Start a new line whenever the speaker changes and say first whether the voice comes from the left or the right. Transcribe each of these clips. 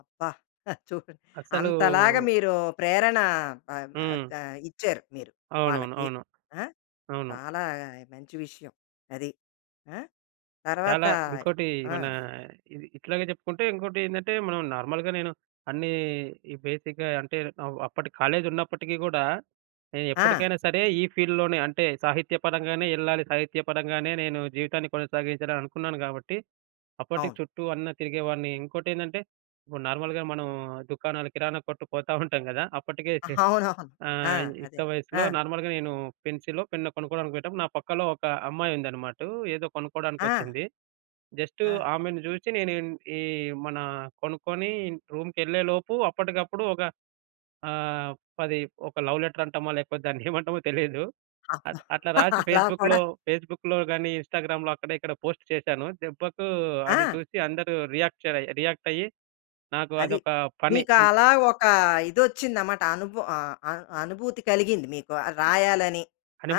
left: అబ్బా! చూడు
right: అసలూ
left: అంతలాగా మీరు ప్రేరణ ఆహ్, ఆహ్,
right: హ్మ్.
left: ఆహ్, ఇచ్చారు మీరు
right: అవునవును.
left: వాళ్ళకి.
right: అవును.
left: ఆ!
right: అవును.
left: చాలా మంచి విషయం. అది. ఆ! తర్వాత
right: చాలా ఇంకోటి
left: ఆ!
right: మనా ఇది ఇట్లాగే జెప్పుకుంటే ఇంకోటేందంటే, మనం నార్మల్‌గా నేను అన్నీ ఈ బేసిక్‌గా అంటే అవ్ అప్పటి కాలేజి ఉన్నప్పటికీ గూడా
left: ఆ!
right: నేనెప్పడికైనా సరే ఈ ఫీల్డ్‌లోనే అంటే సాహిత్య పరంగానే యెళ్ళాలి. సాహిత్య పరంగానే నేను జీవితాన్ని కొనసాగించాలననుకున్నాను గాబట్టి, అప్పటికి
left: అవును.
right: చుట్టూ అన్ని తిరిగేవాన్ని. ఇంకోటేందంటే, ఇప్పుడు నార్మల్‌గా మనం దుకాణాలు కిరాణా కొట్టు పోతాఉంటాం గదా! అప్పటికే చే
left: అవునవును. ఆ!
right: ఆహ్,
left: అదే.
right: యుక్త వయస్సులో
left: ఆ!
right: నార్మల్‌గా నేను పెన్సిలో పెన్నో కొనుక్కోవడానికి పోయేటప్పుడు. నా పక్కలో ఒక అమ్మాయి ఉందన్నమాటూ. ఏదో కొనుక్కోవడానికి
left: ఆ!
right: ఒచ్చింది. జస్ట్
left: ఆ!
right: ఆమెను జూచి నేను ఈ మన కొనుక్కొని రూమ్‌కెళ్ళేలోపు అప్పటికప్పుడు ఒక ఆహ్, 10 ఒక లవ్ లెటర్ అంటామో లేకపోతే దాన్నేమంటామో తెలీదు.
left: అబ్బ!
right: అ అట్లా రాసి
left: అలా కూడా
right: ఫేస్‌బుక్‌లో ఫేస్‌బుక్‌లో గాని, ఇన్స్‌టాగ్రామ్‌లో అక్కడ ఇక్కడ పోస్ట్ చేసాను. దెబ్బకు అది
left: ఆ!
right: చూసి అందరూ రియాక్ట్ చర్ రియాక్ట్ అయ్యి. నాకు
left: అది.
right: అదొక పని. అంటే
left: మీకలా ఒక ఇదొచ్చిందన్నమాట అనుభ ఆహ్, అ అనుభూతి కలిగింది మీకు ఆ
right: అ
left: రాయాలని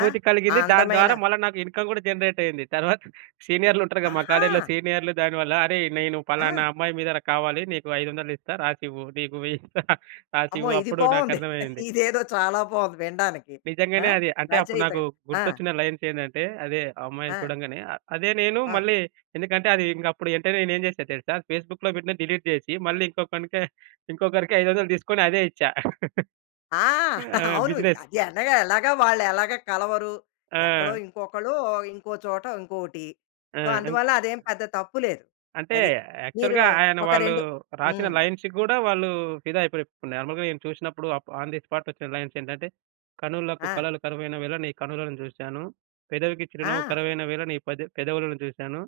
left: ఆ! ఆ
right: కలిగింది. దాని
left: అందమైన
right: ద్వారా మళ్ళా నాకు ఇన్కమ్ గూడా జనరేట్ అయ్యింది. తరువాత సీనియర్‌లుంటరు గదా! మా కాలేజిలో
left: ఆహా!
right: సీనియర్‌లు. దానివల్ల "అరేయ్! నేను పలానా
left: ఆ!
right: అమ్మాయి మీద కావాలి నీకు 500 ఇస్తా రాసివ్వు. నీకు వెయ్యిస్తా
left: అమ్మో!
right: రాసివ్వు."
left: ఇది
right: అప్పుడు
left: బావుంది.
right: నాకర్థమయ్యింది.
left: ఇదేదో చాలా బావుంది వినడానికి. ఆ!
right: నిజంగానే అది అంటే అప్పుడు నాకు
left: రచయితగా. ఆ!
right: గుర్తొచ్చిన లైన్స్ ఏందంటే అదే ఆ అమ్మాయిని
left: ఆ!
right: చూడంగానే ఆహ్, అదే నేను
left: ఆ!
right: మళ్ళీ ఎందుకంటే అది ఇంగ అప్పుడు యెంటనే నేను ఏం జేసా దెలుసా? ఫేస్‌బుక్‌లో పెట్టినది డిలీట్ జేసి, మళ్ళీ ఇంకొకనికి ఇంకొకరికి 500 తీసుకొని అదే ఇచ్చా.
left: ఆ!
right: ఆ!
left: అవును.
right: బిజినెస్.
left: అది అనగా ఎలాగా వాళ్ళు ఎలాగా కలవరు. ఎక్కడో
right: ఆ!
left: ఇంకొకళ్ళు ఇంకో చోట ఇంకోటి.
right: ఆ!
left: సో,
right: ఇం
left: అందువల్ల అదేం పెద్ద తప్పు లేదు.
right: అంటే
left: అది. మీరూ
right: యాక్చువల్‌గా ఆయన
left: ఒక
right: వాళ్ళు
left: రెండు
right: రాసిన
left: హ్మ్.
right: లై‌న్స్‌‌కి గూడా వాళ్ళు ఫిదా అయిపోయి. ఇపుడు నార్మల్‌గా నేను చూసినప్పుడు అప్ ఆన్ ది స్పాట్ ఒచ్చిన లైన్స్ ఏంటంటే, "కనులకు
left: ఆ!
right: కళలు కరువైన వేళ నీ కనులను జూసాను. పెదవికి చిరునవ్వు
left: ఆ!
right: కరువైన వేళ నీ పెద పెదవులను జూసాను.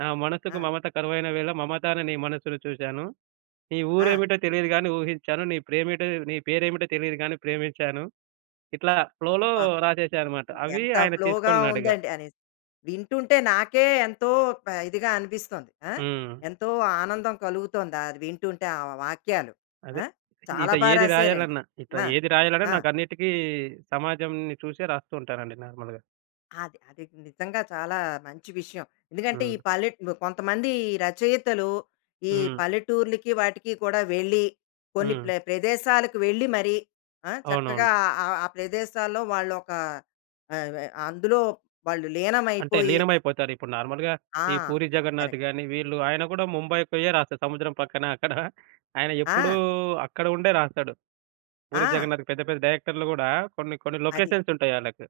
right: నా మనసుకు
left: ఆ!
right: మమత కరువైన వేళ మమత అనే నీ మనస్సుని చూసాను. నీ
left: ఆ!
right: ఊరేమిటో తెలియదు గాని, ఊహించాను. నీ ప్రేమేటో నీ పేరేమిటో తెలీదు గాని ప్రేమించాను." ఇట్లా ఫ్లోలో
left: అబ్బా!
right: రాసేసా అనమాట. అవి
left: ఎంత
right: ఆయన
left: ఫ్లోగా
right: తీసుకున్నాడిగ.
left: ఉందండి. అని వింటుంటే నాకే ఎంతో ప ఇదిగా అనిపిస్తోంది. ఆ!
right: హ్మ్.
left: ఎంతో ఆనందం కలుగుతోందది వింటుంటే ఆ వాక్యాలు
right: అదే.
left: ఆ! చాలా
right: ఇట్ట
left: బా
right: ఏది
left: రాసారండి
right: రాయాలన్నా, ఇట్ట
left: ఆ!
right: ఏది రాయాలన్నా
left: ఆ!
right: నాకన్నిటికి సమాజంని చూసే రాస్తూ ఉంటానండి నార్మల్‌గా.
left: అది. అది. నిజంగా చాలా మంచి విషయం. ఎందుకంటే ఈ
right: హ్మ్.
left: పల్లె కొంతమంది రచయితలు. ఈ
right: హ్మ్.
left: పల్లెటూర్లకి వాటికి కూడా వెళ్లి కొన్ని
right: హ్మ్.
left: ప్ల ప్రదేశాలకు వెళ్లి మరీ ఆ! చక్కగా
right: అవునవును.
left: ఆ ప్రదేశాల్లో వాళ్ళోక ఆహ్, వ అందులో వాళ్ళు
right: అంటే
left: లీనమైపోయి.
right: లీనమైపోతారు. ఇప్పుడు నార్మల్‌గా
left: ఆ!
right: ఈ పూరీ
left: కరెక్ట్.
right: జగన్నాథ్ గాని వీళ్ళు ఆయన గూడా ముంబై పోయే రాస్తాడు. సముద్రం పక్కన అక్కడ ఆయన ఎప్పుడూ
left: ఆ!
right: అక్కడ ఉండే రాస్తాడు. పూరీ
left: ఆ!
right: జగన్నాథ్‌‌‌కి పెద్ద పెద్ద డైరెక్టర్‌లు గూడా కొన్ని కొన్ని
left: అది.
right: లొకేషన్స్ ఉంటాయి ఆళ్ళకి.